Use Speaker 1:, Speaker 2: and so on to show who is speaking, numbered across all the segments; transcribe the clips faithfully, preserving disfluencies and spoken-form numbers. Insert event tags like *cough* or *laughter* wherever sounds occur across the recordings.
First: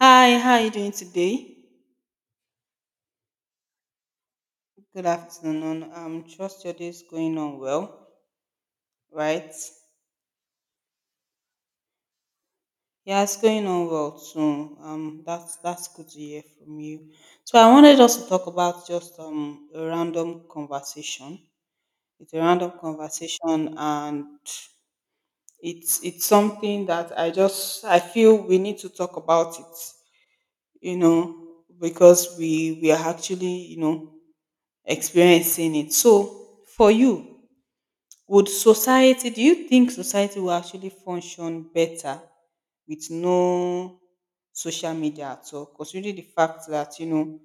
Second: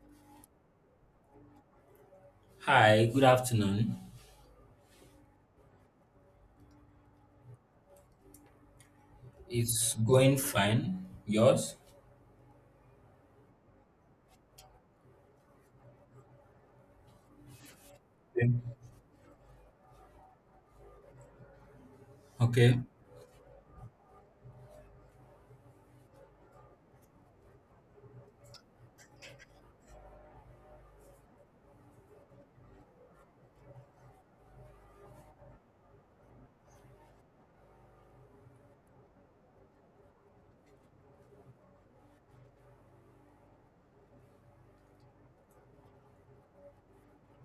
Speaker 1: Hi, how are you doing today?
Speaker 2: Hi, good afternoon.
Speaker 1: Good afternoon. Um, trust your day is going on well, right?
Speaker 2: It's going fine. Yours?
Speaker 1: Yeah, it's going on well too. Um, that's that's good to hear from you. So I wanted us to talk
Speaker 2: Okay.
Speaker 1: about just um a random conversation. It's a random
Speaker 2: Okay.
Speaker 1: conversation, and it's it's something that I just I feel we need to talk about it. You know, because we we are actually you know experiencing it. So for you. Would society, do you think society will actually function better with no social media at all? Considering the fact that, you know,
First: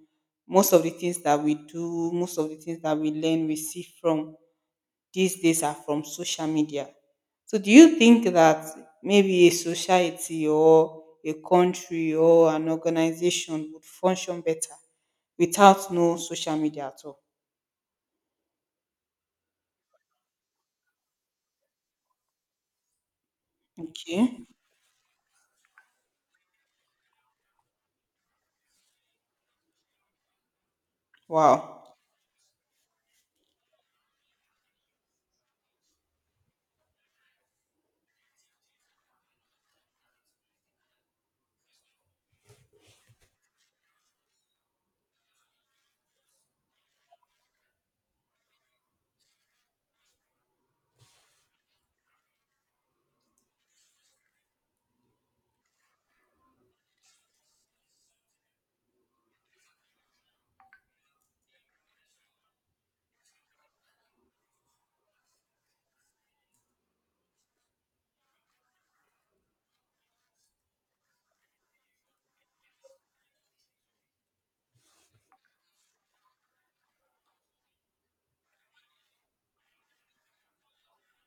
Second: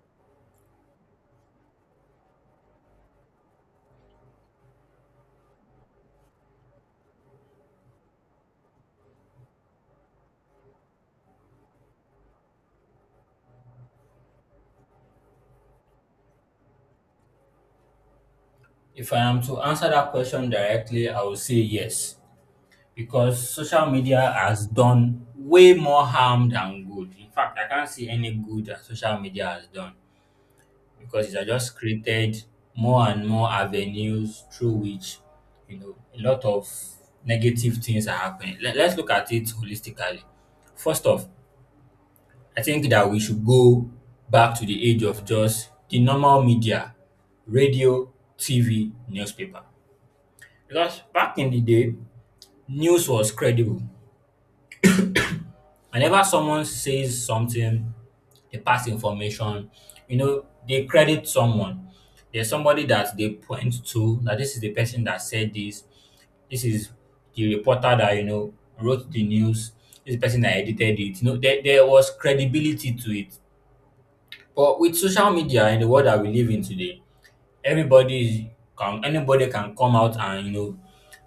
Speaker 1: most of the things that we do, most of the things that we learn, we see from these days are from social media. So, do you think that maybe a society or a country or an organization would function better without no social media at all?
Speaker 2: If I am to answer that question directly, I will say yes. Because social media
Speaker 1: Okay.
Speaker 2: has done way more harm than good. In fact, I can't see any good that social media has done because it has just
Speaker 1: Wow.
Speaker 2: created more and more avenues through which, you know, a lot of negative things are happening. Let, let's look at it holistically. First off, I think that we should go back to the age of just the normal media, radio, T V, newspaper. Because back in the day, news was credible. Whenever someone says something, they pass information, you know, they credit someone. There's somebody that they point to, that this is the person that said this, this is the reporter that, you know, wrote the news, this is the person that edited it. You know, there, there was credibility to it. But with social media in the world that we live in today, everybody is- can anybody can come out and, you know,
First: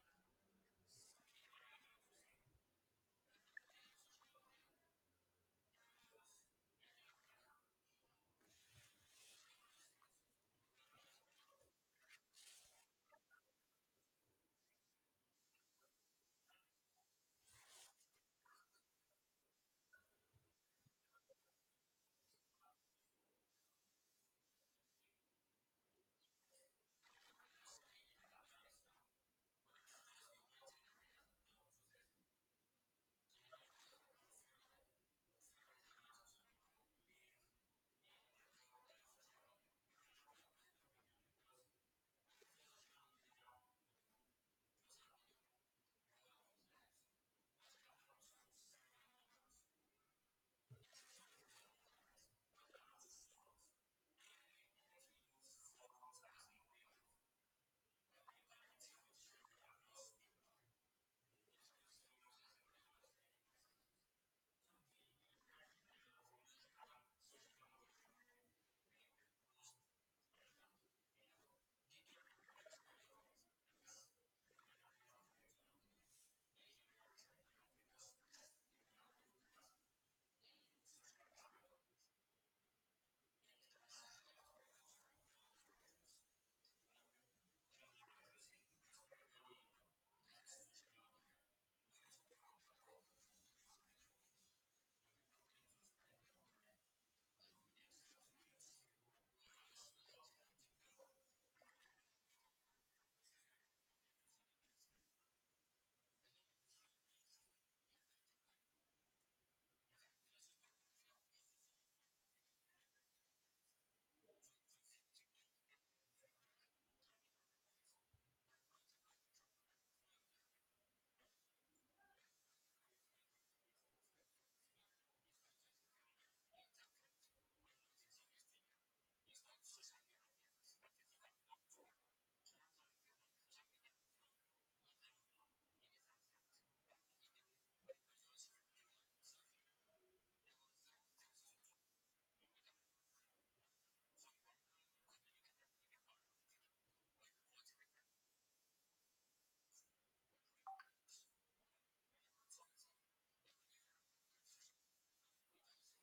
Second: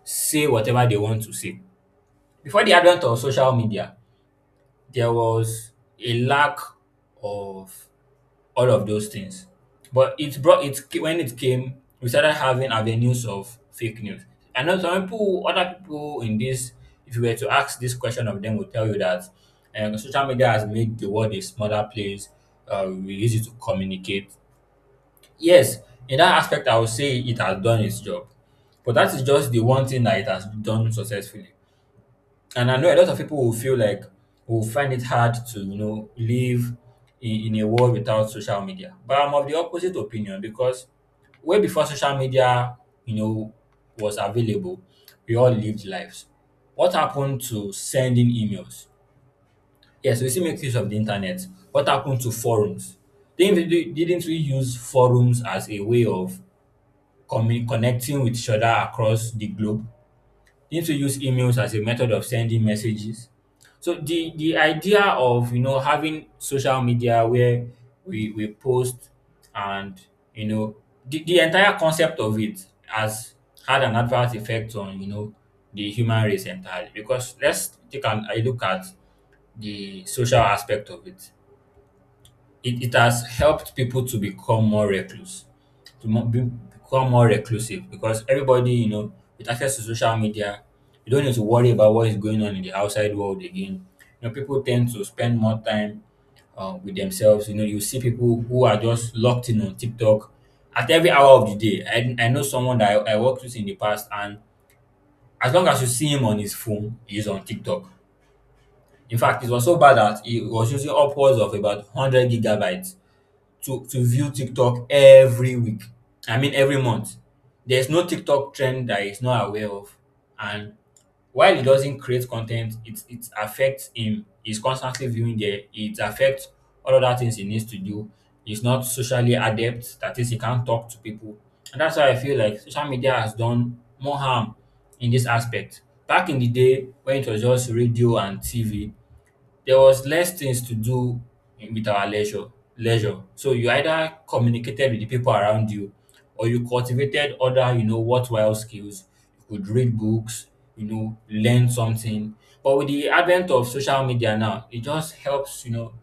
Speaker 2: say whatever they want to say. Before the advent of social media, there was a lack of all of those things. But it brought it. When it came, we started having avenues of fake news. I know some people, other people in this, if you were to ask this question of them, will tell you that um, social media has made the world a smaller place. Uh, we use it to communicate. Yes, in that aspect, I would say it has done its job. But that is just the one thing that it has done successfully. And I know a lot of people will feel like, will find it hard to, you know, live in, in a world without social media. But I'm of the opposite opinion because way before social media, you know, was available, we all lived lives. What happened to sending emails? Yes, we still make use of the internet. What happened to forums? They Didn't we, didn't we use forums as a way of commu- connecting with each other across the globe? Didn't we use emails as a method of sending messages? So the the idea of, you know, having social media where we we post and, you know, the, the entire concept of it has had an adverse effect on, you know, the human race entirely. Because let's take an, a look at the social aspect of it. It it has helped people to become more recluse, to mo- be, become more reclusive, because everybody, you know, with access to social media, you don't need to worry about what is going on in the outside world again. You know, people tend to spend more time uh, with themselves. You know, you see people who are just locked in on TikTok at every hour of the day. I, I know someone that I, I worked with in the past, and as long as you see him on his phone, he's on TikTok. In fact, it was so bad that he was using upwards of about one hundred gigabytes to, to view TikTok every week. I mean, every month. There's no TikTok trend that he's not aware of. And while he doesn't create content, it, it affects him. He's constantly viewing there. It affects all other things he needs to do. He's not socially adept. That is, he can't talk to people. And that's why I feel like social media has done more harm in this aspect. Back in the day, when it was just radio and T V, there was less things to do with our leisure leisure. So you either communicated with the people around you or you cultivated other, you know, worthwhile skills. You could read books, you know, learn something. But with the advent of social media now, it just helps, you know,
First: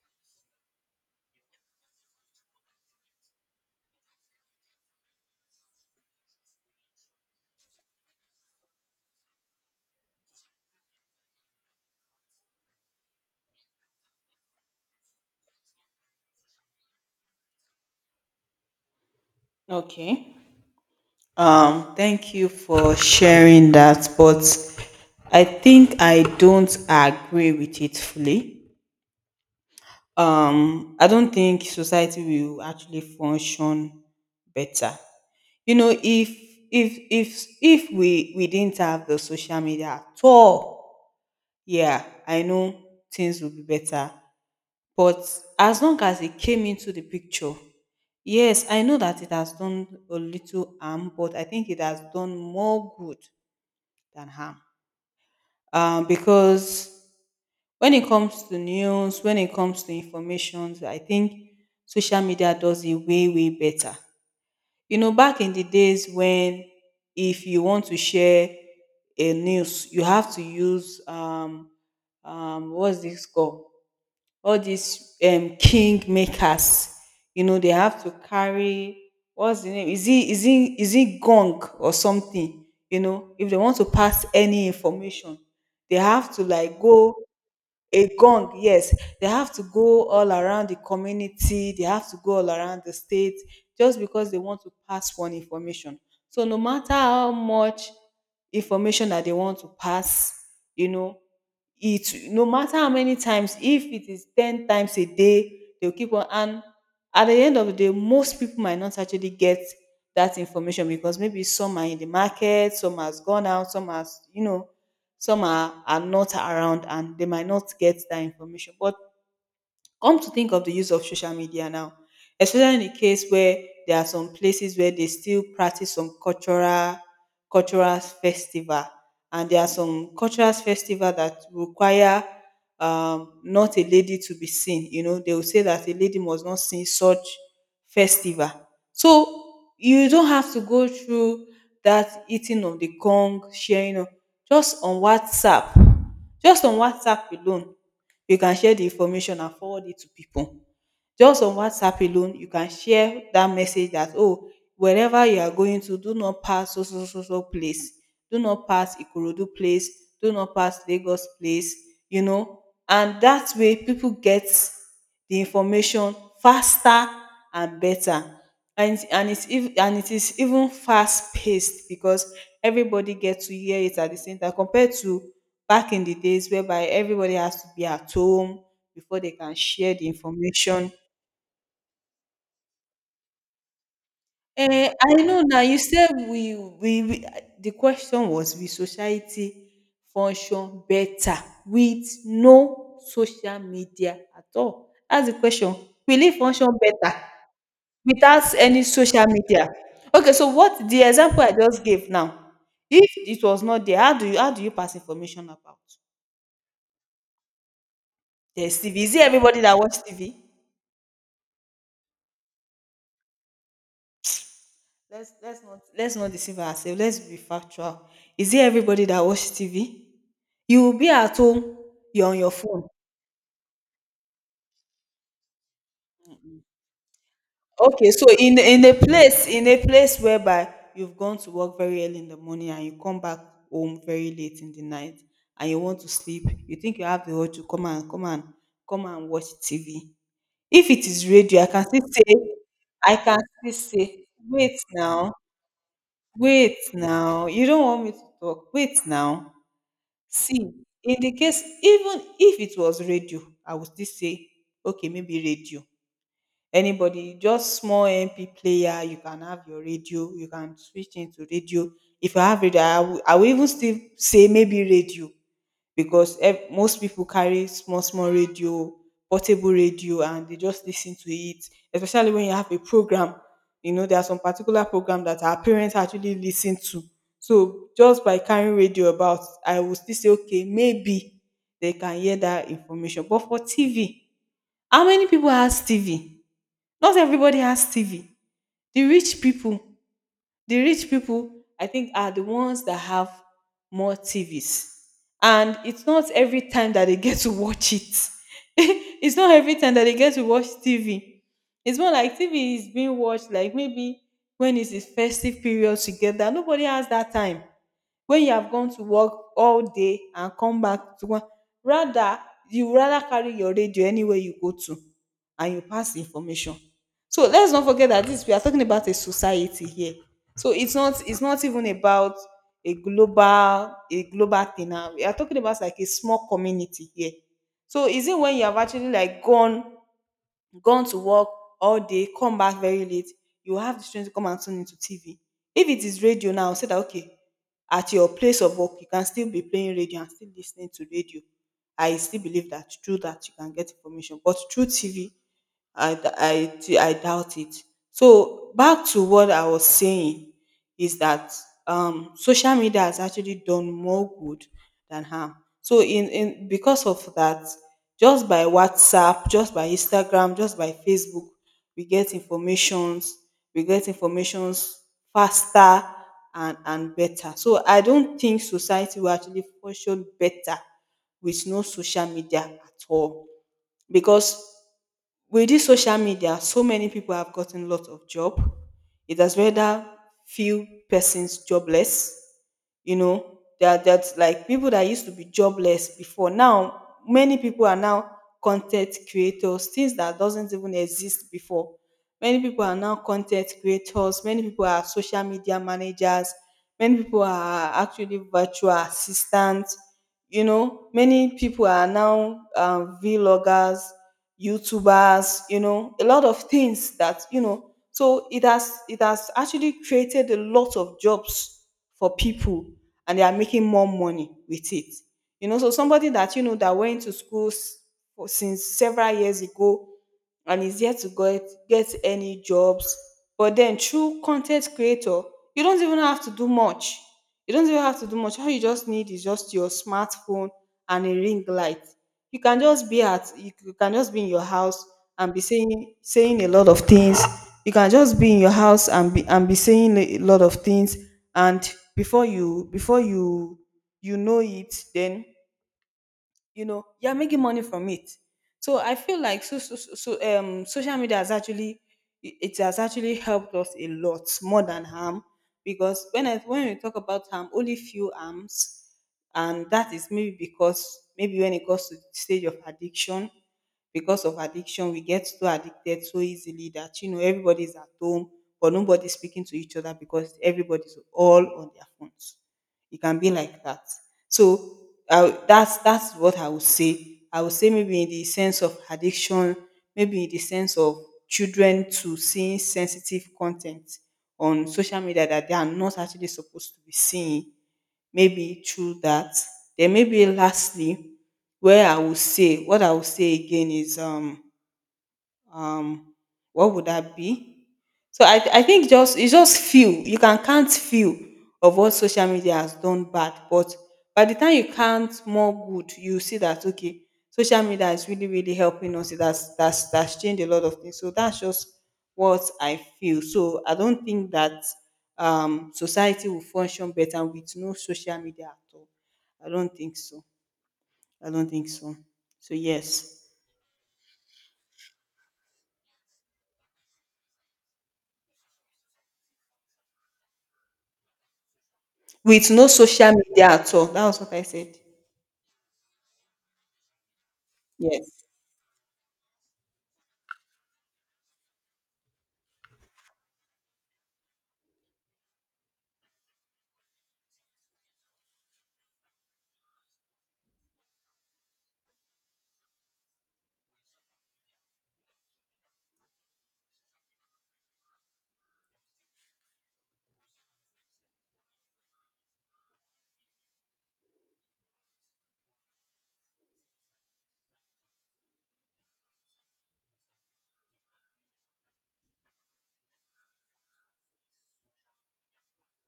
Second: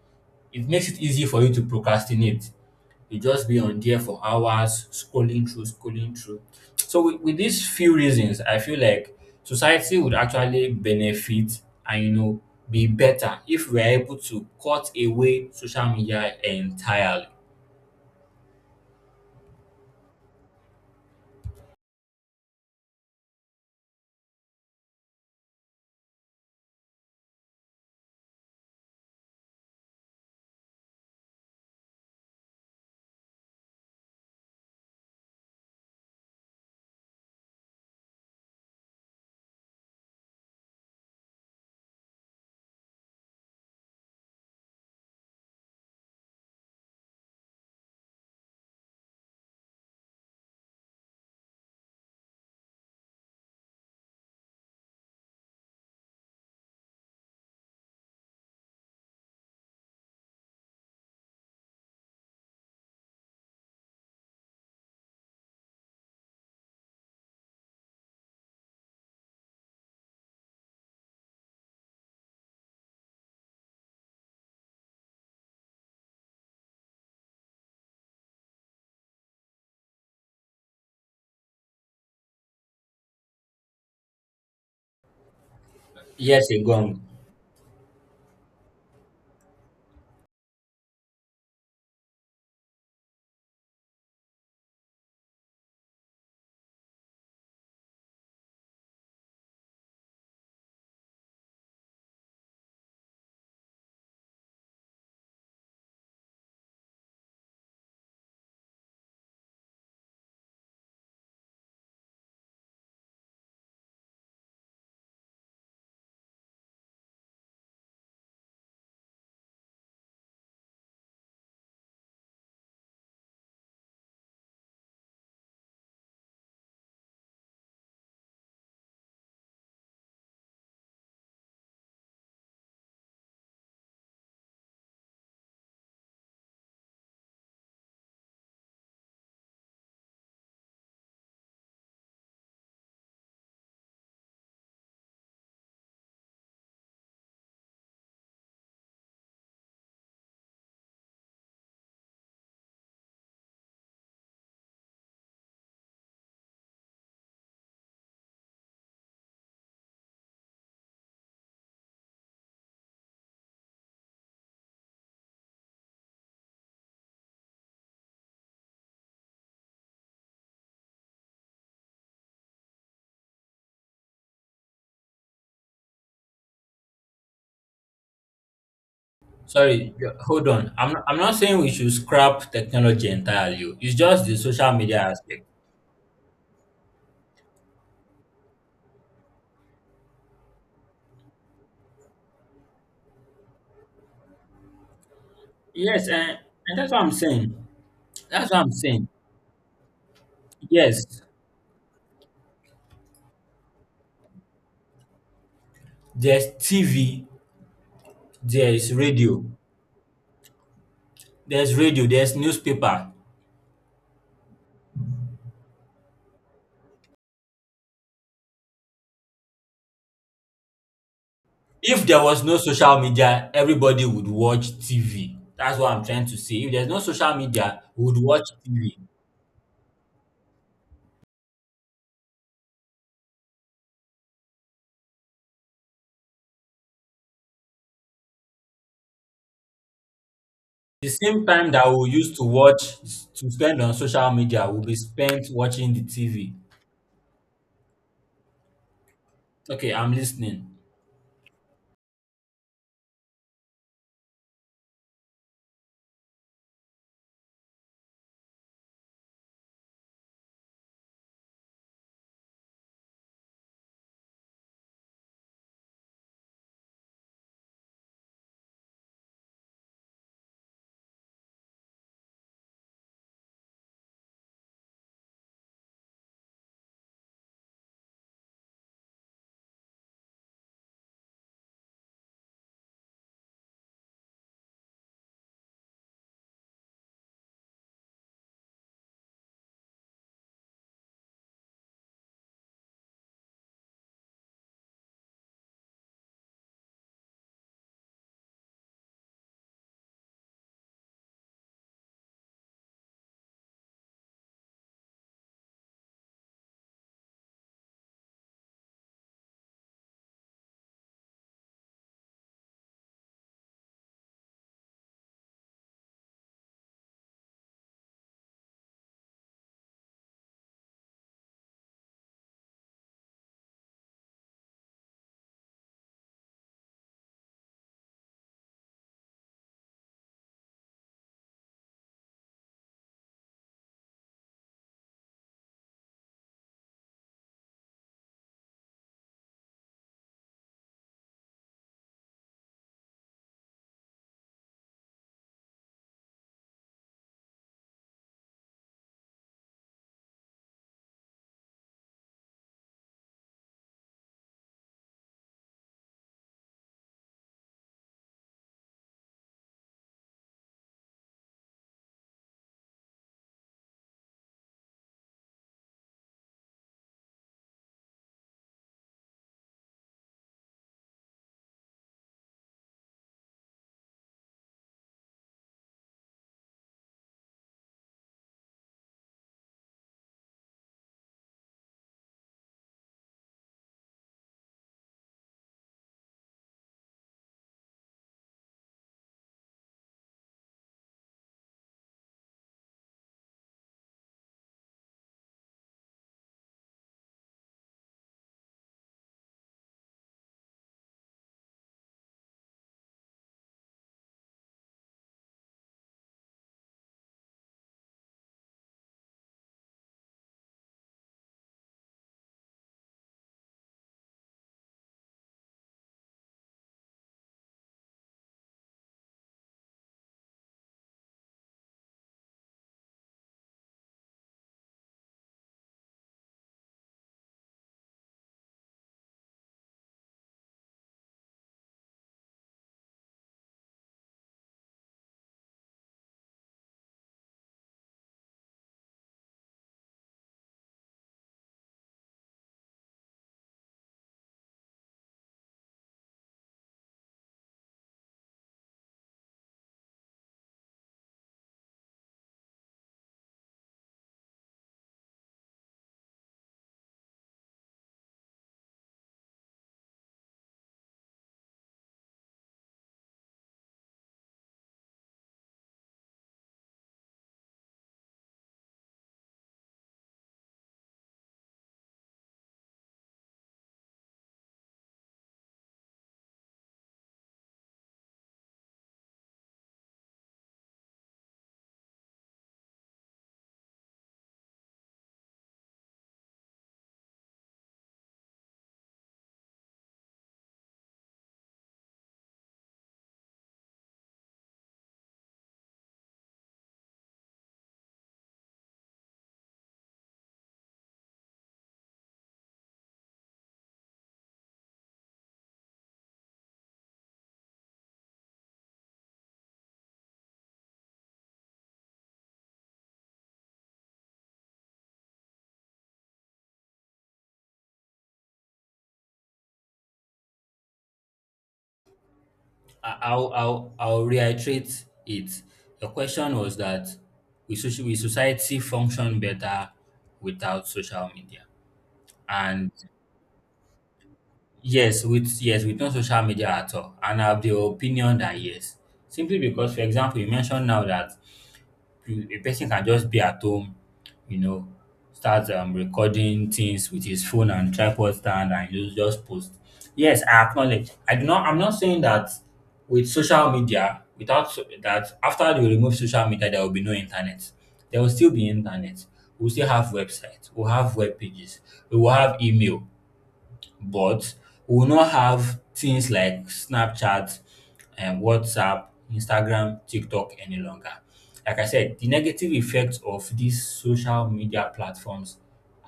Speaker 2: it makes it easy for you to procrastinate. You just be on there for hours scrolling through, scrolling through. So with, with these few reasons, I feel like society would actually benefit and, you know, be better if we are able to cut away social media entirely.
Speaker 1: Okay. Um, thank you for sharing that, but I think I don't agree with it fully. Um, I don't think society will actually function better. You know, if if if if we we didn't have the social media at all, yeah, I know things would be better. But as long as it came into the picture, yes, I know that it has done a little harm, but I think it has done more good than harm. Um, because when it comes to news, when it comes to information, I think social media does it way, way better. You know, back in the days when if you want to share a news, you have to use um, um, what's this called? All these um king makers. You know they have to carry, what's the name, is it is it is it gong or something? You know, if they want to pass any information, they have to
Speaker 2: Yes,
Speaker 1: like
Speaker 2: Egon.
Speaker 1: go. A gong, yes, they have to go all around the community. They have to go all around the state just because they want to pass one information. So no matter how much information that they want to pass, you know it, no matter how many times, if it is ten times a day, they'll keep on. And at the end of the day, most people might not actually get that information because maybe some are in the market, some has gone out, some has you know some are, are not around, and they might not get that information. But come to think of the use of social media now, especially in the case where there are some places where they still practice some cultural cultural festival, and there are some cultural festival that require um, not a lady to be seen. You know, they will say that a lady must not sing such festival. So you don't have to go through that eating of the gong, sharing of just on WhatsApp, just on WhatsApp alone you can share the information and forward it to people. Just on WhatsApp alone, you can share that message that, oh, wherever you are going to, do not pass so, so, so, so place. Do not pass Ikorodu place. Do not pass Lagos place, you know. And that way, people get the information faster and better. And, and, it's, ev- and it is even fast paced because everybody gets to hear it at the same time compared to back in the days whereby everybody has to be at home before they can
Speaker 2: Sorry,
Speaker 1: share
Speaker 2: y-
Speaker 1: the
Speaker 2: hold on.
Speaker 1: information.
Speaker 2: I'm not, I'm not saying we should scrap technology entirely. Oh, it's just the social
Speaker 1: Eh,
Speaker 2: media
Speaker 1: I know
Speaker 2: aspect.
Speaker 1: now. You said we, we, we the question was, will society function better with no social media at all? That's the question.
Speaker 2: Yes,
Speaker 1: Will
Speaker 2: and,
Speaker 1: it function
Speaker 2: and that's what I'm
Speaker 1: better
Speaker 2: saying. That's
Speaker 1: without
Speaker 2: what I'm
Speaker 1: any
Speaker 2: saying.
Speaker 1: social media? Okay, so what the
Speaker 2: Yes,
Speaker 1: example I just gave now, if it was not there, how do you how do you pass information about?
Speaker 2: there's T V, there
Speaker 1: There's
Speaker 2: is
Speaker 1: T V. Is it
Speaker 2: radio.
Speaker 1: everybody that watch T V?
Speaker 2: There's radio, there's newspaper.
Speaker 1: Let's let's not let's not deceive ourselves. Let's be factual. Is it everybody that watch T V? You will be at home,
Speaker 2: If there
Speaker 1: you're on
Speaker 2: was
Speaker 1: your
Speaker 2: no
Speaker 1: phone.
Speaker 2: social media, everybody would watch T V. That's what I'm trying to say. If there's no social media, we
Speaker 1: Okay,
Speaker 2: would
Speaker 1: so
Speaker 2: watch
Speaker 1: in in a
Speaker 2: T V.
Speaker 1: place in a place whereby you've gone to work very early in the morning and you come back home very late in the night and you want to sleep, you think you have the urge to come and come and come and watch T V. If it
Speaker 2: The
Speaker 1: is
Speaker 2: same
Speaker 1: radio, I
Speaker 2: time
Speaker 1: can
Speaker 2: that
Speaker 1: still
Speaker 2: we used
Speaker 1: say
Speaker 2: to watch,
Speaker 1: I can
Speaker 2: to
Speaker 1: still
Speaker 2: spend on
Speaker 1: say,
Speaker 2: social media
Speaker 1: wait
Speaker 2: will be
Speaker 1: now,
Speaker 2: spent watching the T V.
Speaker 1: wait now. You don't want me to talk. Wait now.
Speaker 2: Okay, I'm listening.
Speaker 1: See, in the case, even if it was radio, I would still say, okay, maybe radio. Anybody just small M P player, you can have your radio, you can switch into radio. If you have radio i will, I will even still say maybe radio, because ev- most people carry small small radio, portable radio, and they just listen to it. Especially when you have a program, you know there are some particular program that our parents actually listen to. So just by carrying radio about, I will still say, okay, maybe they can hear that information. But for TV, how many people has TV? Not everybody has T V. The rich people the rich people I think are the ones that have more TVs. And it's not every time that they get to watch it. *laughs* It's not every time that they get to watch TV. It's more like TV is being watched like maybe when it's the festive period. Together nobody has that time when you have gone to work all day and come back to one, rather, you rather carry your radio anywhere you go to, and you pass information. So let's not forget that this, we are talking about a society here, so it's not it's not even about a global a global thing now. We are talking about like a small community here. So is it when you have actually like gone gone to work all day, come back very late, you will have the strength to come and tune into T V? If it is radio now, say that okay, at your place of work, you can still be playing radio and still listening to radio. I still believe that through that you can get information, but through T V, I, d- I, d- I doubt it. So back to what I was saying is that, um, social media has actually done more good than harm. So in, in because of that, just by WhatsApp, just by Instagram, just by Facebook, we get informations, we get informations faster and, and better. So I don't think society will actually function better with no social media at all. Because with this social media, so many people have gotten lot of job. It has rendered few persons jobless. You know, there that that's like people that used to be jobless before. Now, many people are now content creators, things that doesn't even exist before. Many people are now content creators. Many people are social media managers. Many people are actually virtual assistants. You know, many people are now um, vloggers, YouTubers. You know, a lot of things that, you know so it has it has actually created a lot of jobs for people, and they are making more money with it. You know, so somebody that you know that went to school s- for- since several years ago and is yet to get get any jobs, but then through content creator, you don't even have to do much. You don't even have to do much. All you just need is just your smartphone and a ring light. You can just be at you c- you can just be in your house and be saying saying a lot of things. You can just be in your house and be and be saying a lot of things, and before you before you you know it, then you know you're making money from it. So I feel like, so, so, so so, um social media has actually, it has actually helped us a lot more than harm. Because when I, when we talk about harm, only few harms. And that is maybe because maybe when it goes to the stage of addiction, because of addiction we get so addicted so easily that you know everybody's at home but nobody's speaking to each other because everybody's all on their phones. It can be like that. So I, that's that's what I would say. I would say maybe in the sense of addiction, maybe in the sense of children to seeing sensitive content on social media that they are not actually supposed to be seeing. Maybe through that. Then maybe lastly, where I would say what I would say again is um um what would that be? So i i think just it's just few. You can count few of what social media has done bad, but by the time you count more good, you see that okay, social media is really really helping us. That's that's that's changed a lot of things, so that's just what I feel. So I don't think that um society will function better with no social media at all. I don't think so, I don't think so, so yes.
Speaker 2: I- I'll I'll I'll reiterate it. The question was that we social we society function better without social media,
Speaker 1: With no
Speaker 2: and
Speaker 1: social media at all. That was what I said.
Speaker 2: yes, with, yes, with no social media at all. And I have the opinion
Speaker 1: Yes.
Speaker 2: that yes. Simply because, for example, you mentioned now that you- a person can just be at home, you know, start um, recording things with his phone and tripod stand and just just post. Yes, I acknowledge. I do not I'm not saying that with social media, without so- that after they remove social media, there will be no internet. There will still be internet. We'll still have websites, we'll have web pages, we will have email, but we will not have things like Snapchat, um, WhatsApp, Instagram, TikTok any longer. Like I said, the negative effects of these social media platforms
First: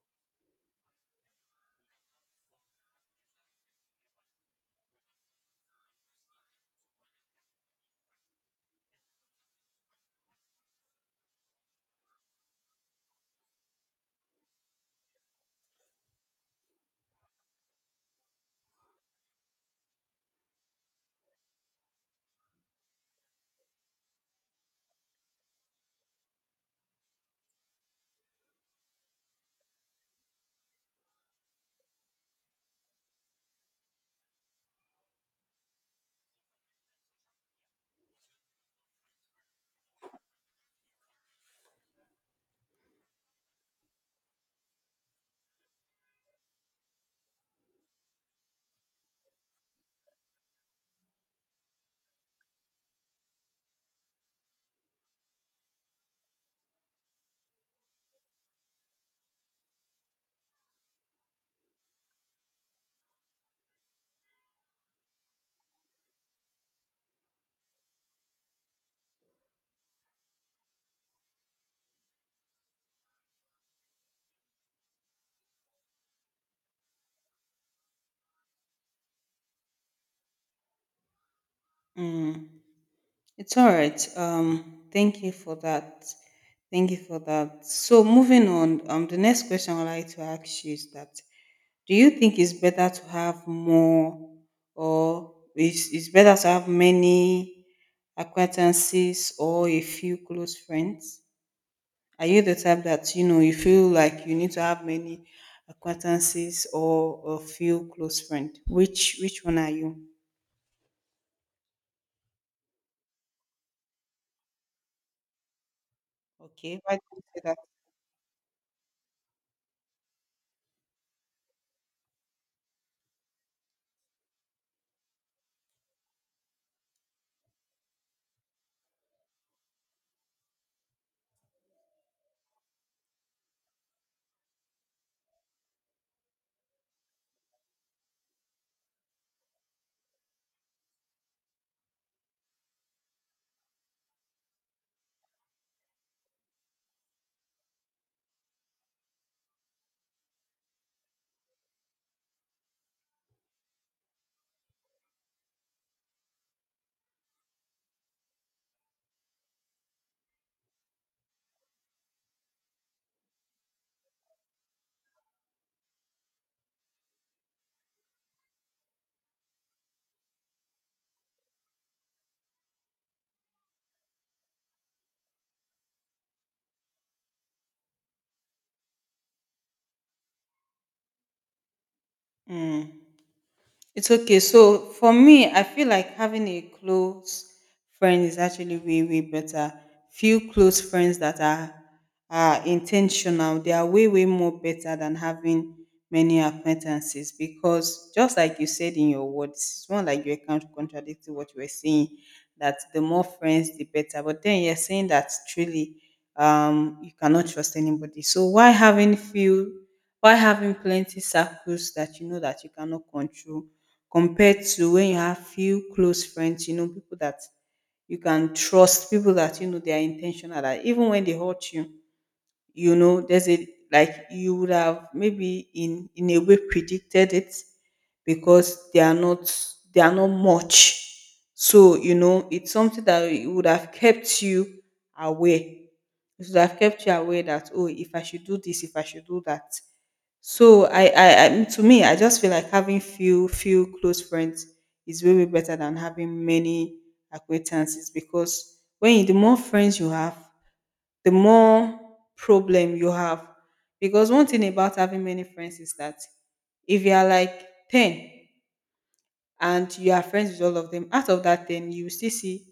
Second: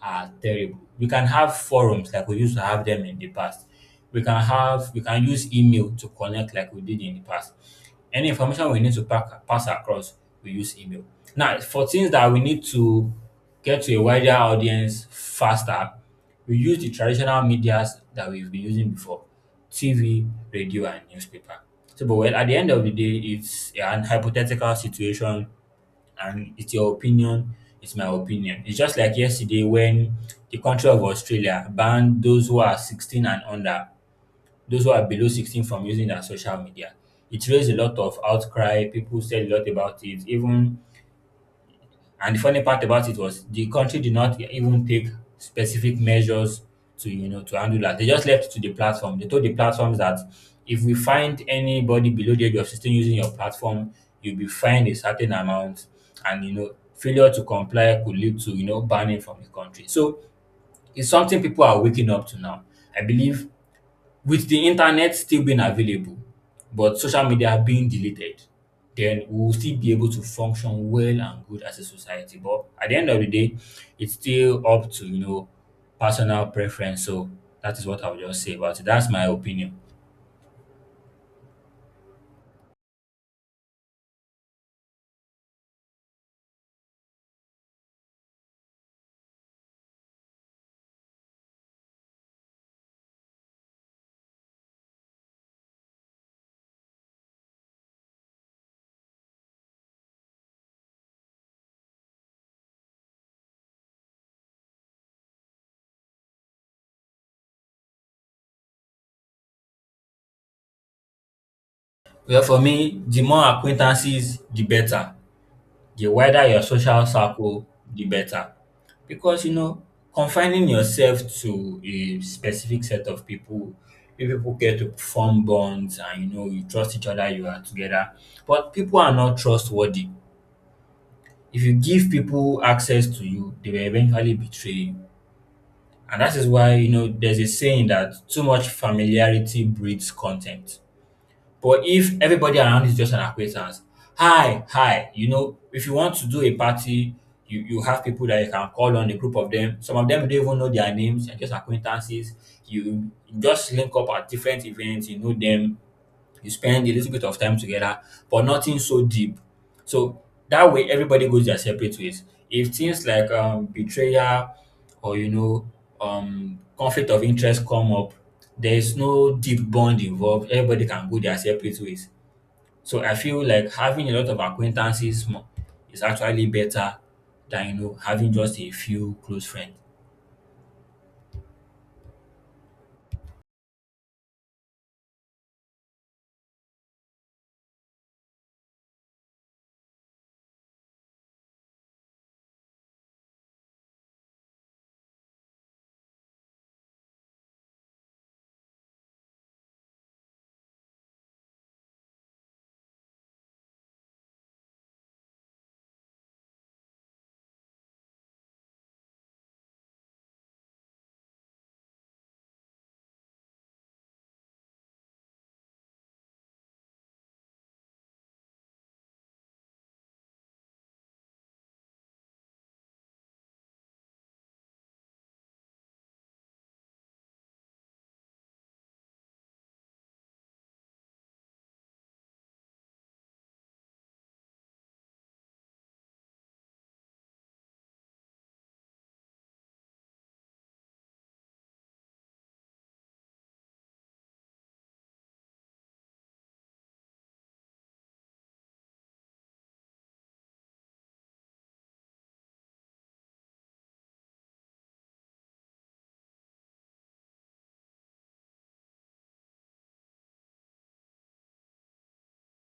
Speaker 2: are terrible. We can have forums like we used to have them in the past. We can have we can use email to connect like we did in the past. Any information we need to pack, pass across, we use email. Now, for things that we need to get to a wider audience faster, we use the traditional medias that we've been using before, T V, radio, and newspaper. So, but well, at the end of the day, it's an hypothetical situation and it's your opinion, it's my opinion. It's just like yesterday when the country of Australia banned those who are sixteen and under, those who are below sixteen from using their social media. It raised a lot of outcry, people said a lot about it, even and the funny part about it was the country did not even take specific measures to, you know, to handle that. They just left it to the platform. They told the platforms that if we find anybody below the age of sixteen using your platform, you'll be fined a certain amount. And, you know, failure to comply could lead to, you know, banning from the country. So it's something people are waking up to now. I believe with the internet still being available, but social media being deleted, then we will still be able to function well and good as a society. But at the end of the day, it's still up to, you know, personal preference. So that is what I would just say about it. That's my opinion.
Speaker 1: Mm. It's all right. Um, thank you for that. Thank you for that. So moving on, um, the next question I'd like to ask you is that do you think it's better to have more, or is it's better to have many acquaintances or a few close friends? Are you the type that you know you feel like you need to have many acquaintances or a few close friends? Which which one are you?
Speaker 2: Well, for me, the more acquaintances, the better. The wider your
Speaker 1: Okay, why do
Speaker 2: social
Speaker 1: you say that?
Speaker 2: circle, the better. Because, you know, confining yourself to a specific set of people, you people get to form bonds and, you know, you trust each other, you are together. But people are not trustworthy. If you give people access to you, they will eventually betray you. And that is why, you know, there's a saying that too much familiarity breeds contempt. But if everybody around is just an acquaintance, hi, hi, you know, if you want to do a party, you, you have people that you can call on, a group of them. Some of them you don't even know their names and just acquaintances. You just link up at different events, you know them, you spend a little bit of time together, but nothing so deep. So that way, everybody goes their separate ways. If things like um, betrayal or, you know, um, conflict of interest come up, there is no deep bond involved. Everybody can go their separate ways. So I feel like having a lot of acquaintances mo- is actually better than, you know, having just a few close friends.
Speaker 1: Mm. It's okay. So for me, I feel like having a close friend is actually way, way better. Few close friends that are are intentional, they are way, way more better than having many acquaintances, because just like you said in your words, it's not like you're kind of contradicting what you were saying, that the more friends the better. But then you're saying that truly um you cannot trust anybody. So why having few, why having plenty circles that you know that you cannot control, compared to when you have few close friends, you know, people that you can trust, people that you know they are intentional, that even when they hurt you, you know there's a, like you would have maybe in in a way predicted it, because they are not, they are not much, so you know it's something that it would have kept you aware. It would have kept you aware that oh, if I should do this, if I should do that. So i i, I mm, to me I just feel like having few few close friends is way way better than having many acquaintances, because when you, the more friends you have, the more problem you have. Because one thing about having many friends is that if you are like ten and you are friends with all of them, out of that ten, you will still see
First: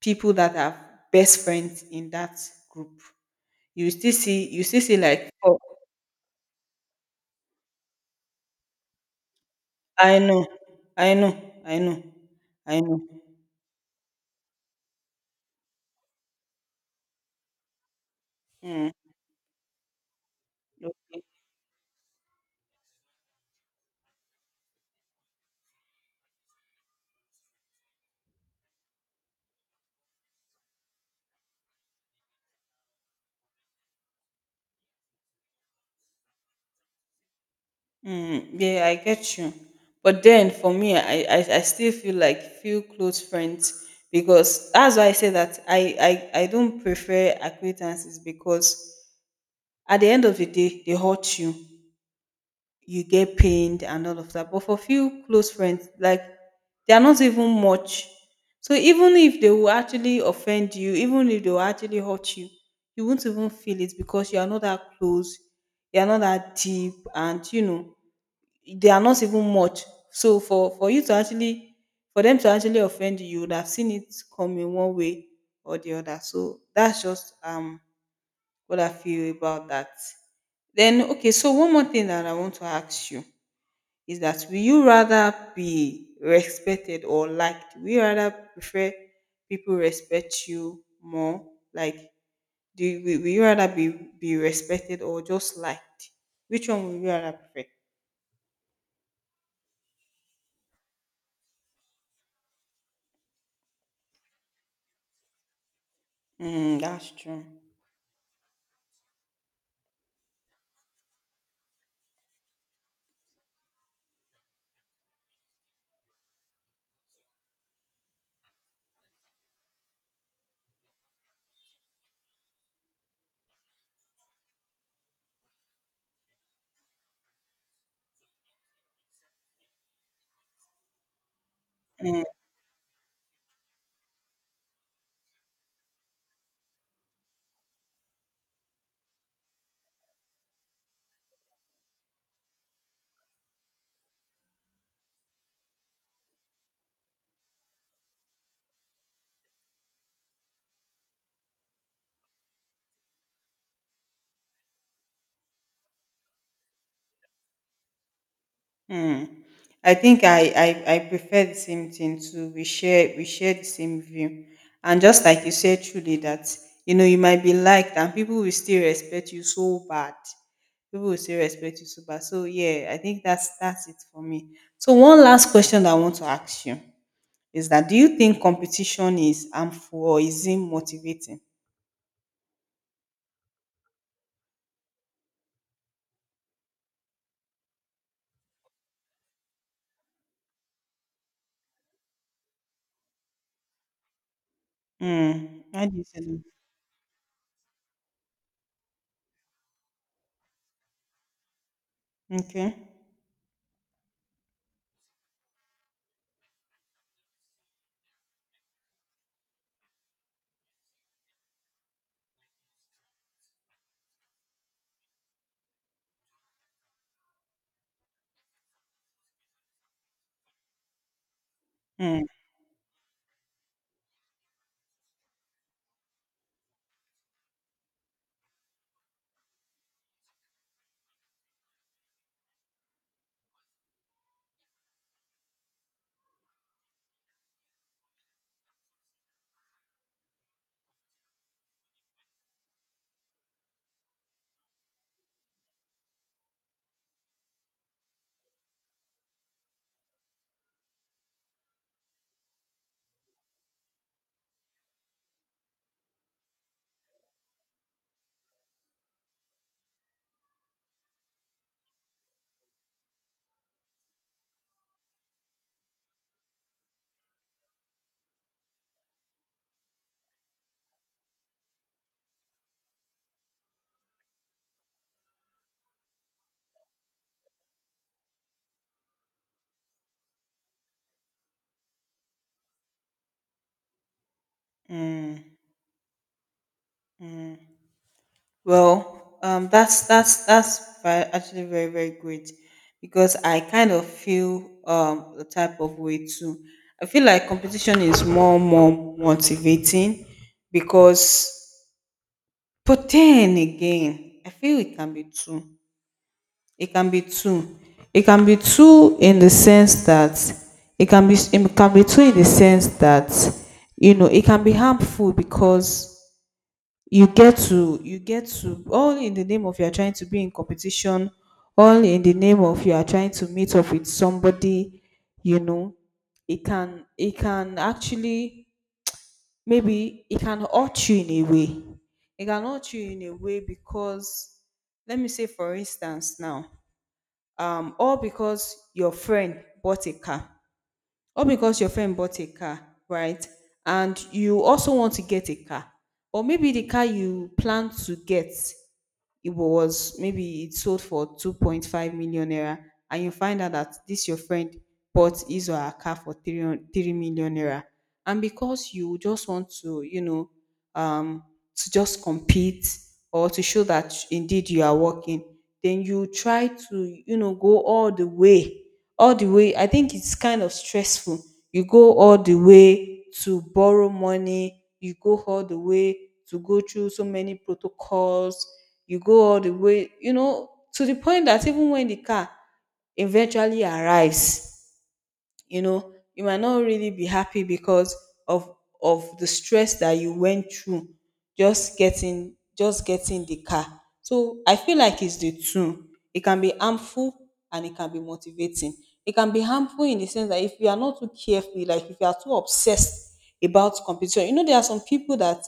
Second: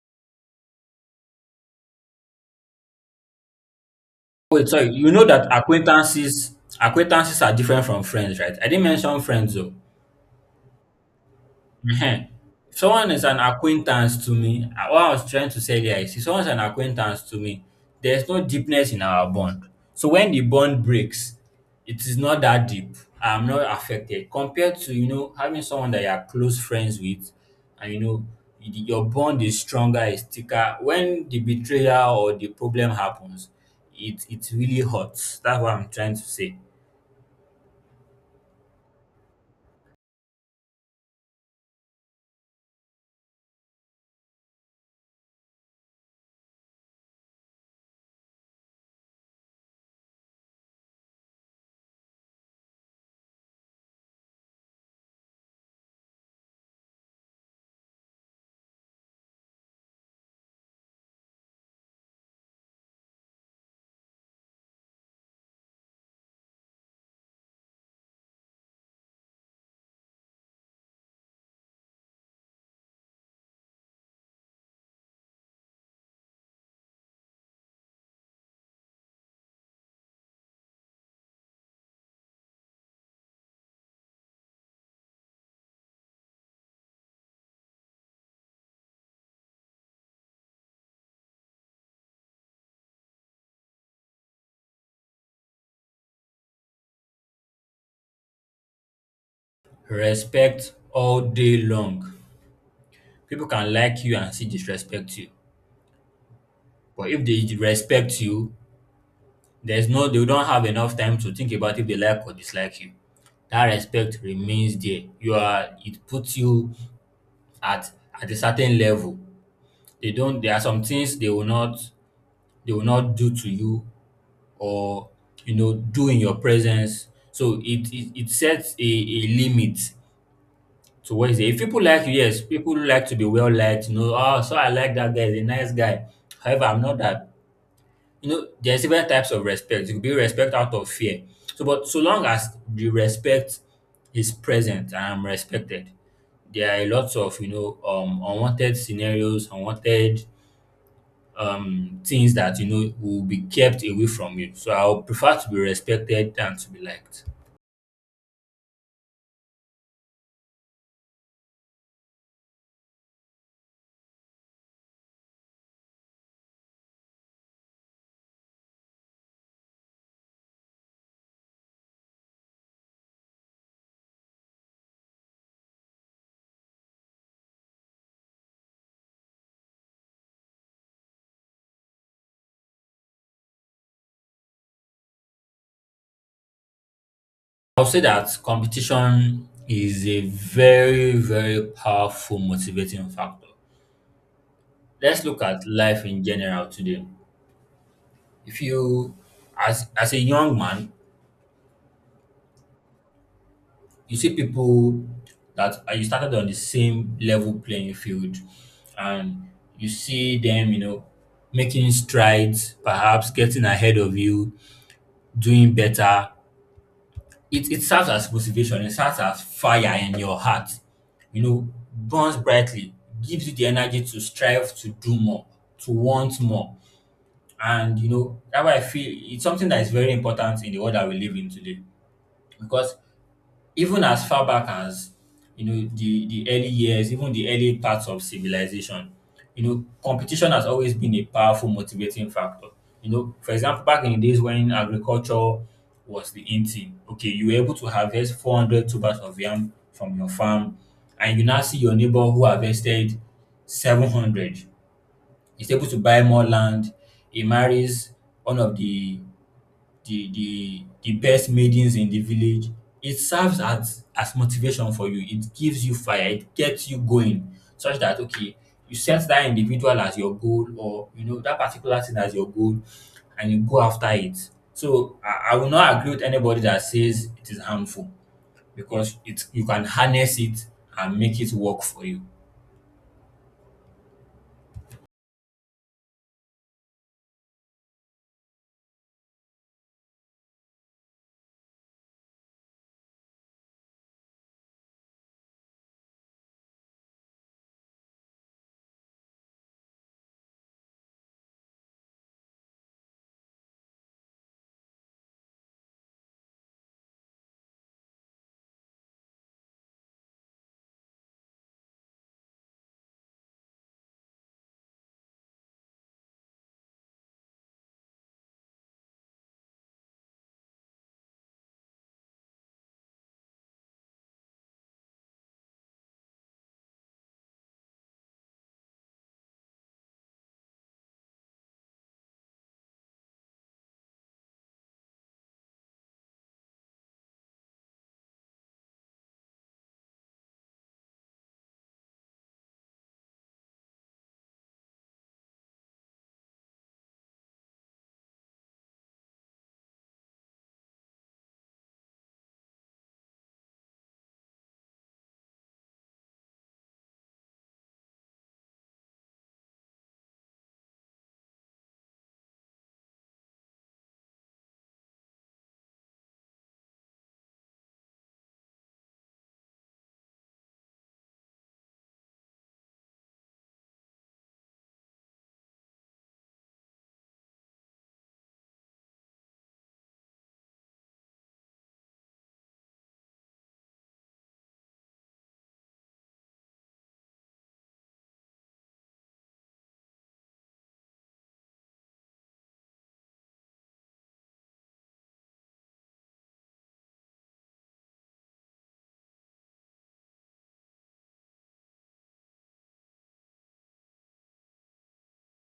Speaker 1: people that are best friends in that group. You still see, you
Speaker 2: Wait,
Speaker 1: still
Speaker 2: sorry.
Speaker 1: see
Speaker 2: You know
Speaker 1: like,
Speaker 2: that
Speaker 1: oh,
Speaker 2: acquaintances acquaintances are different from friends, right? I didn't mention friends though.
Speaker 1: I know, I know, I know,
Speaker 2: Ehen. If
Speaker 1: I know.
Speaker 2: someone is an acquaintance to me, uh, what I was trying to say there is if someone's an acquaintance to me, there's no
Speaker 1: Mm,
Speaker 2: deepness in our bond. So when the bond
Speaker 1: okay.
Speaker 2: breaks, it is not that deep. I'm not affected compared to, you know, having someone that you're close friends with, and you know y- your bond is stronger, is thicker. When the betrayal or the problem happens, it it really hurts. That's what I'm trying to say.
Speaker 1: Mm, yeah, I get you. But then for me, I, I, I still feel like few close friends, because that's why I say that I, I, I don't prefer acquaintances, because at the end of the day, they hurt you. You get pained and all of that. But for few close friends, like, they are not even much. So even if they will actually offend you, even if they will actually hurt you, you won't even feel it because you are not that close, you are not that deep, and you know they are not even much. So for for you to actually, for them to actually offend you, you would have seen it come in one way or the other. So that's just um what I feel about that. Then okay, so one more thing that I want to ask you is that, will you rather be respected or liked? Will you rather prefer people respect you more? Like, do you, will will you rather be be respected or just liked? Which one would you rather prefer?
Speaker 2: Respect all day long. People can like you and see disrespect you.
Speaker 1: Mm,
Speaker 2: But
Speaker 1: that's
Speaker 2: if
Speaker 1: true.
Speaker 2: they respect you, there's no they don't have enough time to think about if they like or dislike you. That respect remains there. You are it puts you at at a certain level. They don't there are some things they will not, they will not do to you or, you know, do in your presence. So it it, it sets a, a limit to what is there. If people like you, yes, people like to be well liked, you know, oh, so I like that guy, he's a nice guy. However, I'm not that, you know, there's different types of respect. You can be respect out of fear. So, but so long as the respect is present and I'm respected, there are lots of, you know, um unwanted scenarios, unwanted um things that, you know, will be kept away from you. So I'll prefer to be respected than to be liked.
Speaker 1: Hmm. I think I, I I prefer the same thing too. We share we share the same view, and just like you said, truly that you know you might be liked and people will still respect you so bad. People will still respect you so bad. So yeah, I think that's that's it for me. So one last question that I want to ask you is that, do you think competition is harmful or is it motivating?
Speaker 2: I'll say that competition is a very, very powerful motivating factor. Let's look
Speaker 1: Hmm.
Speaker 2: at
Speaker 1: How do
Speaker 2: life
Speaker 1: you
Speaker 2: in
Speaker 1: feel?
Speaker 2: general today. If you, as as a young man,
Speaker 1: Okay.
Speaker 2: you see people that uh, you started on the same level playing field, and you see them, you know, making strides, perhaps getting ahead of you, doing better. it, it serves as motivation, it serves as fire in your heart, you know,
Speaker 1: Hmm.
Speaker 2: burns brightly, gives you the energy to strive to do more, to want more. And, you know, that's why I feel it's something that is very important in the world that we live in today. Because even as far back as, you know, the the early years, even the early parts of civilization, you know, competition has always been a powerful motivating factor. You know, for example, back in the days when agriculture was the in thing, okay, you were able to harvest four hundred tubers of yam from your farm, and you now see your neighbor who harvested seven hundred, is able to buy more land, he marries one of the the the the best maidens in the village. It serves as as motivation for you. It gives you fire. It gets you going, such that, okay, you set that individual as your goal, or, you know, that particular thing as your goal, and you go after it. So I, I will not agree with anybody that says it is harmful, because it, you can harness it and make it work for you.
Speaker 1: Hmm. Hmm. Well, um, that's that's that's very, actually very very great, because I kind of feel um the type of way too. I feel like competition is more more motivating, because, but then again, I feel it can be two. It can be two. It can be two in the sense that, it can be, it can be two in the sense that you know it can be harmful because you get to, you get to, all in the name of you are trying to be in competition, all in the name of you are trying to meet up with somebody, you know, it can it can actually, maybe it can hurt you in a way. It can hurt you in a way because, let me say for instance now, um all because your friend bought a car, all because your friend bought a car, right? And you also want to get a car. Or maybe the car you plan to get, it was maybe it sold for two point five million naira, and you find out that this your friend bought his or her car for three, hun- three million naira. And because you just want to, you know, um, to just compete or to show that indeed you are working, then you try to, you know, go all the way, all the way. I think it's kind of stressful. You go all the way to borrow money, you go all the way to go through so many protocols, you go all the way, you know, to the point that even when the car eventually arrives, you know you might not really be happy because of of the stress that you went through just getting, just getting the car. So I feel like it's the two. It can be harmful and it can be motivating. It can be harmful in the sense that if you are not too careful, like if you are too obsessed about competition, you know there are some people that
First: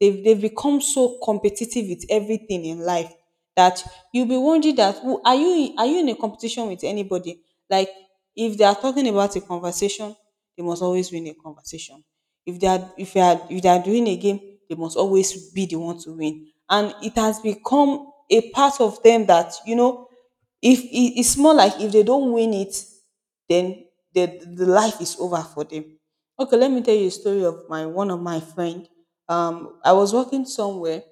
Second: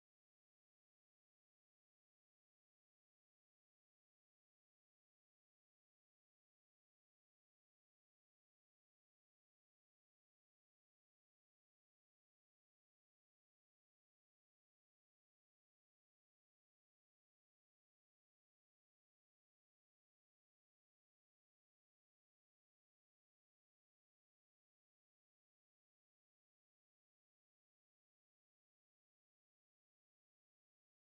Speaker 1: they've, they've become so competitive with everything in life that you'll be wondering that, who are you, are you in a competition with anybody? Like if they are talking about a conversation, they must always win a conversation. If they are, if they are if they are doing a game, they must always be the one to win. And it has become a part of them that you know, if it- it's more like if they don't win it, then the, the life is over for them. Okay, let me tell you a story of my, one of my friend. Um, I was working somewhere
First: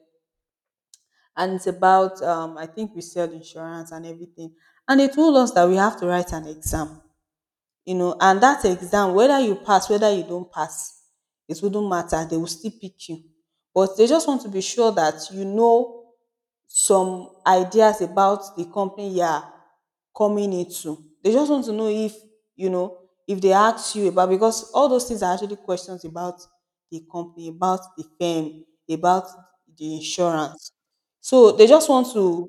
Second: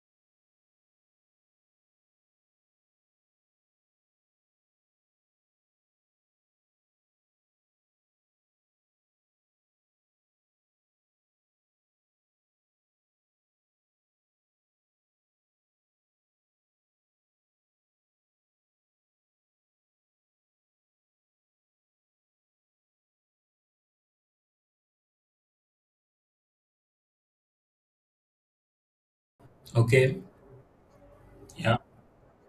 Speaker 1: and it's about, um I think we sell insurance and everything, and they told us that we have to write an exam, you know, and that exam, whether you pass, whether you don't pass, it wouldn't matter, they will still pick you, but they just want to be sure that you know some ideas about the company you are coming into. They just want to know if, you know, if they ask you about, because all those things are actually questions about the company, about the firm, about the
Speaker 2: Okay.
Speaker 1: insurance. So they
Speaker 2: Yeah.
Speaker 1: just want to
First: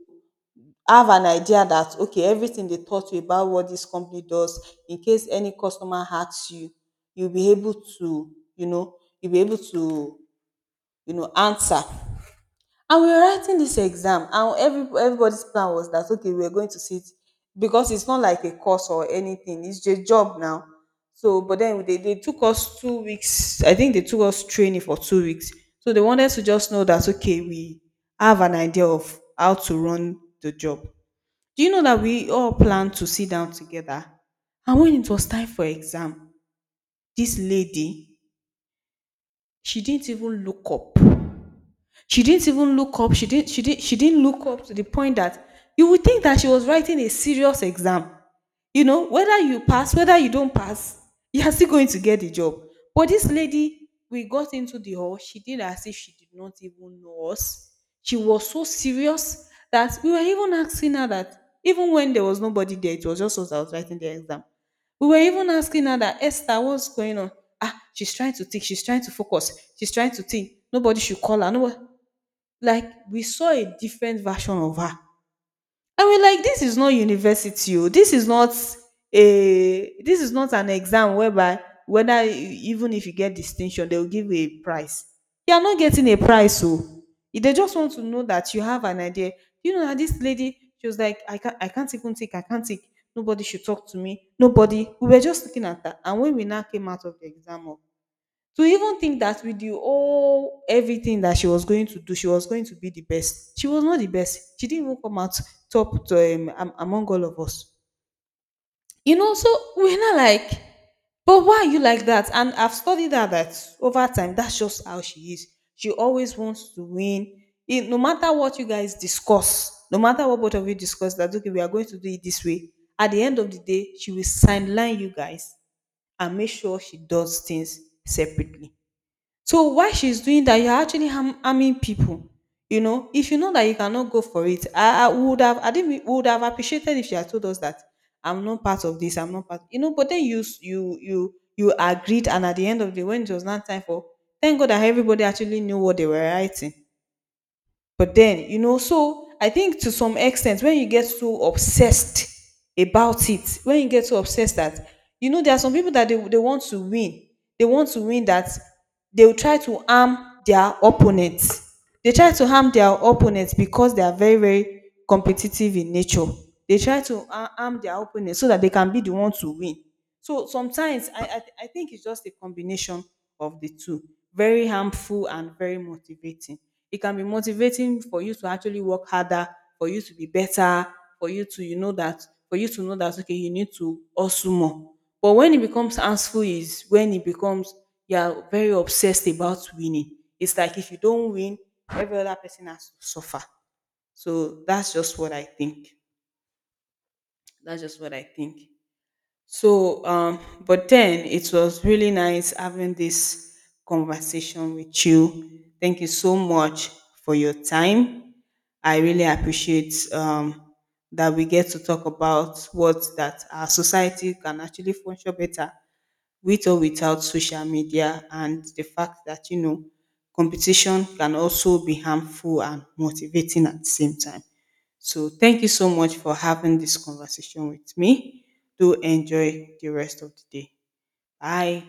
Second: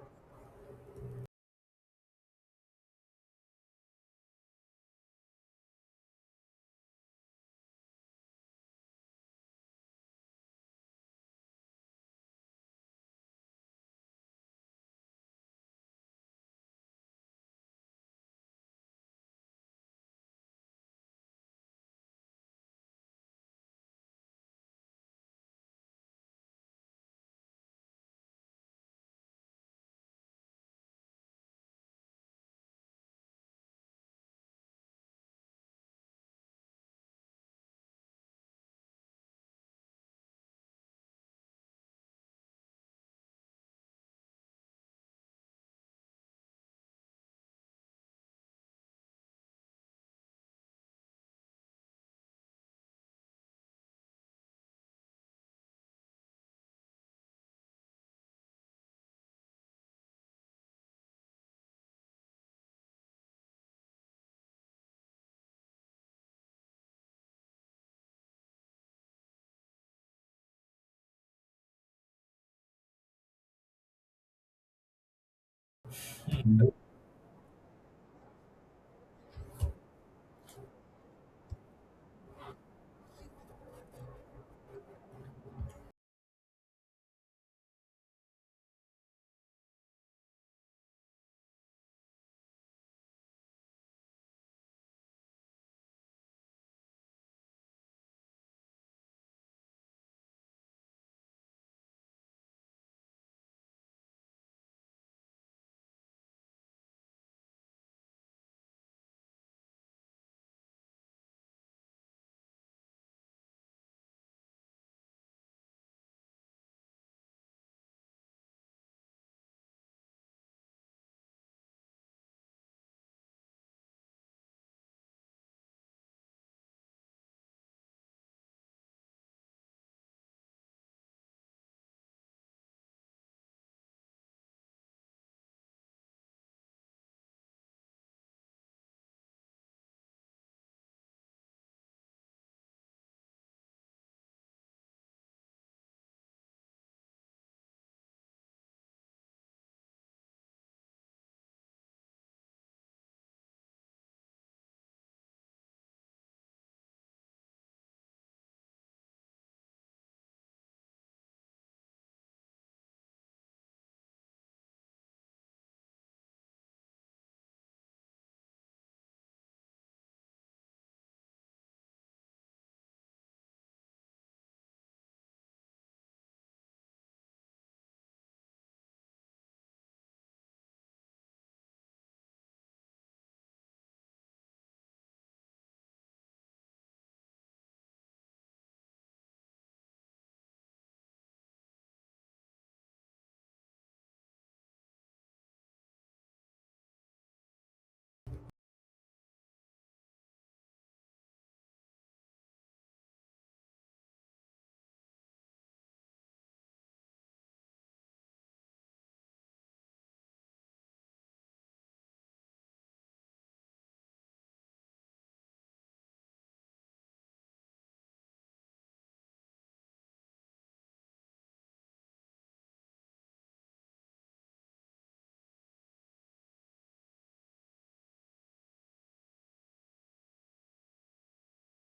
Speaker 1: have an idea that, okay, everything they taught you about what this company does, in case any customer asks you, you'll be able to, you know, you'll be able to, you know, answer. And we were writing this exam, and every everybody's plan was that okay, we are going to sit, because it's not like a course or anything, it's a job now. So but then they, they took us two weeks, I think they took us training for two weeks, so they wanted to just know that okay, we have an idea of how to run the job. Do you know that we all planned to sit down together, and when it was time for exam, this lady, she didn't even look up. She didn't even look up. She didn't. She didn't. She didn't look up, to the point that you would think that she was writing a serious exam. You know, whether you pass, whether you don't pass, you are still going to get the job. But this lady, we got into the hall. She did as if she did not even know us. She was so serious that we were even asking her that, even when there was nobody there, it was just us that was writing the exam. We were even asking her that Esther, what's going on? Ah, she's trying to think, she's trying to focus, she's trying to think. Nobody should call her. Nobody. Like, we saw a different version of her, and we're like, this is not university oh, this is not a, this is not an exam whereby whether e- even if you get distinction they will give you a prize. You are not getting a prize oh. If they just want to know that you have an idea, you know, that this lady, she was like, i can't i can't even take, I can't take. Nobody should talk to me, nobody. We were just looking at that, and when we now came out of the exam, to even think that with the whole everything that she was going to do, she was going to be the best. She was not the best. She didn't even come out top to, um, am- among all of us. You know, so we're not like, but why are you like that? And I've studied her that over time, that's just how she is. She always wants to win. It, no matter what you guys discuss, no matter what both of you discuss, that okay, we are going to do it this way, at the end of the day, she will sideline you guys and make sure she does things separately. So while she's doing that, you're actually harm, harming people. You know, if you know that you cannot go for it, I, I would have, I think we would have appreciated if she had told us that I'm not part of this, I'm not part, you know. But then you, s- you, you, you agreed, and at the end of the day, when it was not time for, thank God that everybody actually knew what they were writing. But then, you know, so I think to some extent, when you get so obsessed about it, when you get so obsessed that, you know, there are some people that they, they want to win. They want to win, that they will try to harm their opponents. They try to harm their opponents because they are very, very competitive in nature. They try to ha- harm their opponents so that they can be the one to win. So sometimes I, I, I think it's just a combination of the two, very harmful and very motivating. It can be motivating for you to actually work harder, for you to be better, for you to, you know, that, for you to know that, okay, you need to hustle more. But when it becomes harmful is when it becomes, you're very obsessed about winning. It's like if you don't win, every other person has to suffer. So that's just what I think. That's just what I think. So, um, but then it was really nice having this conversation with you. Thank you so much for your time. I really appreciate um, that we get to talk about what that our society can actually function better with or without social media, and the fact that you know competition can also be harmful and motivating at the same time. So thank you so much for having this conversation with me. Do enjoy the rest of the day. Bye.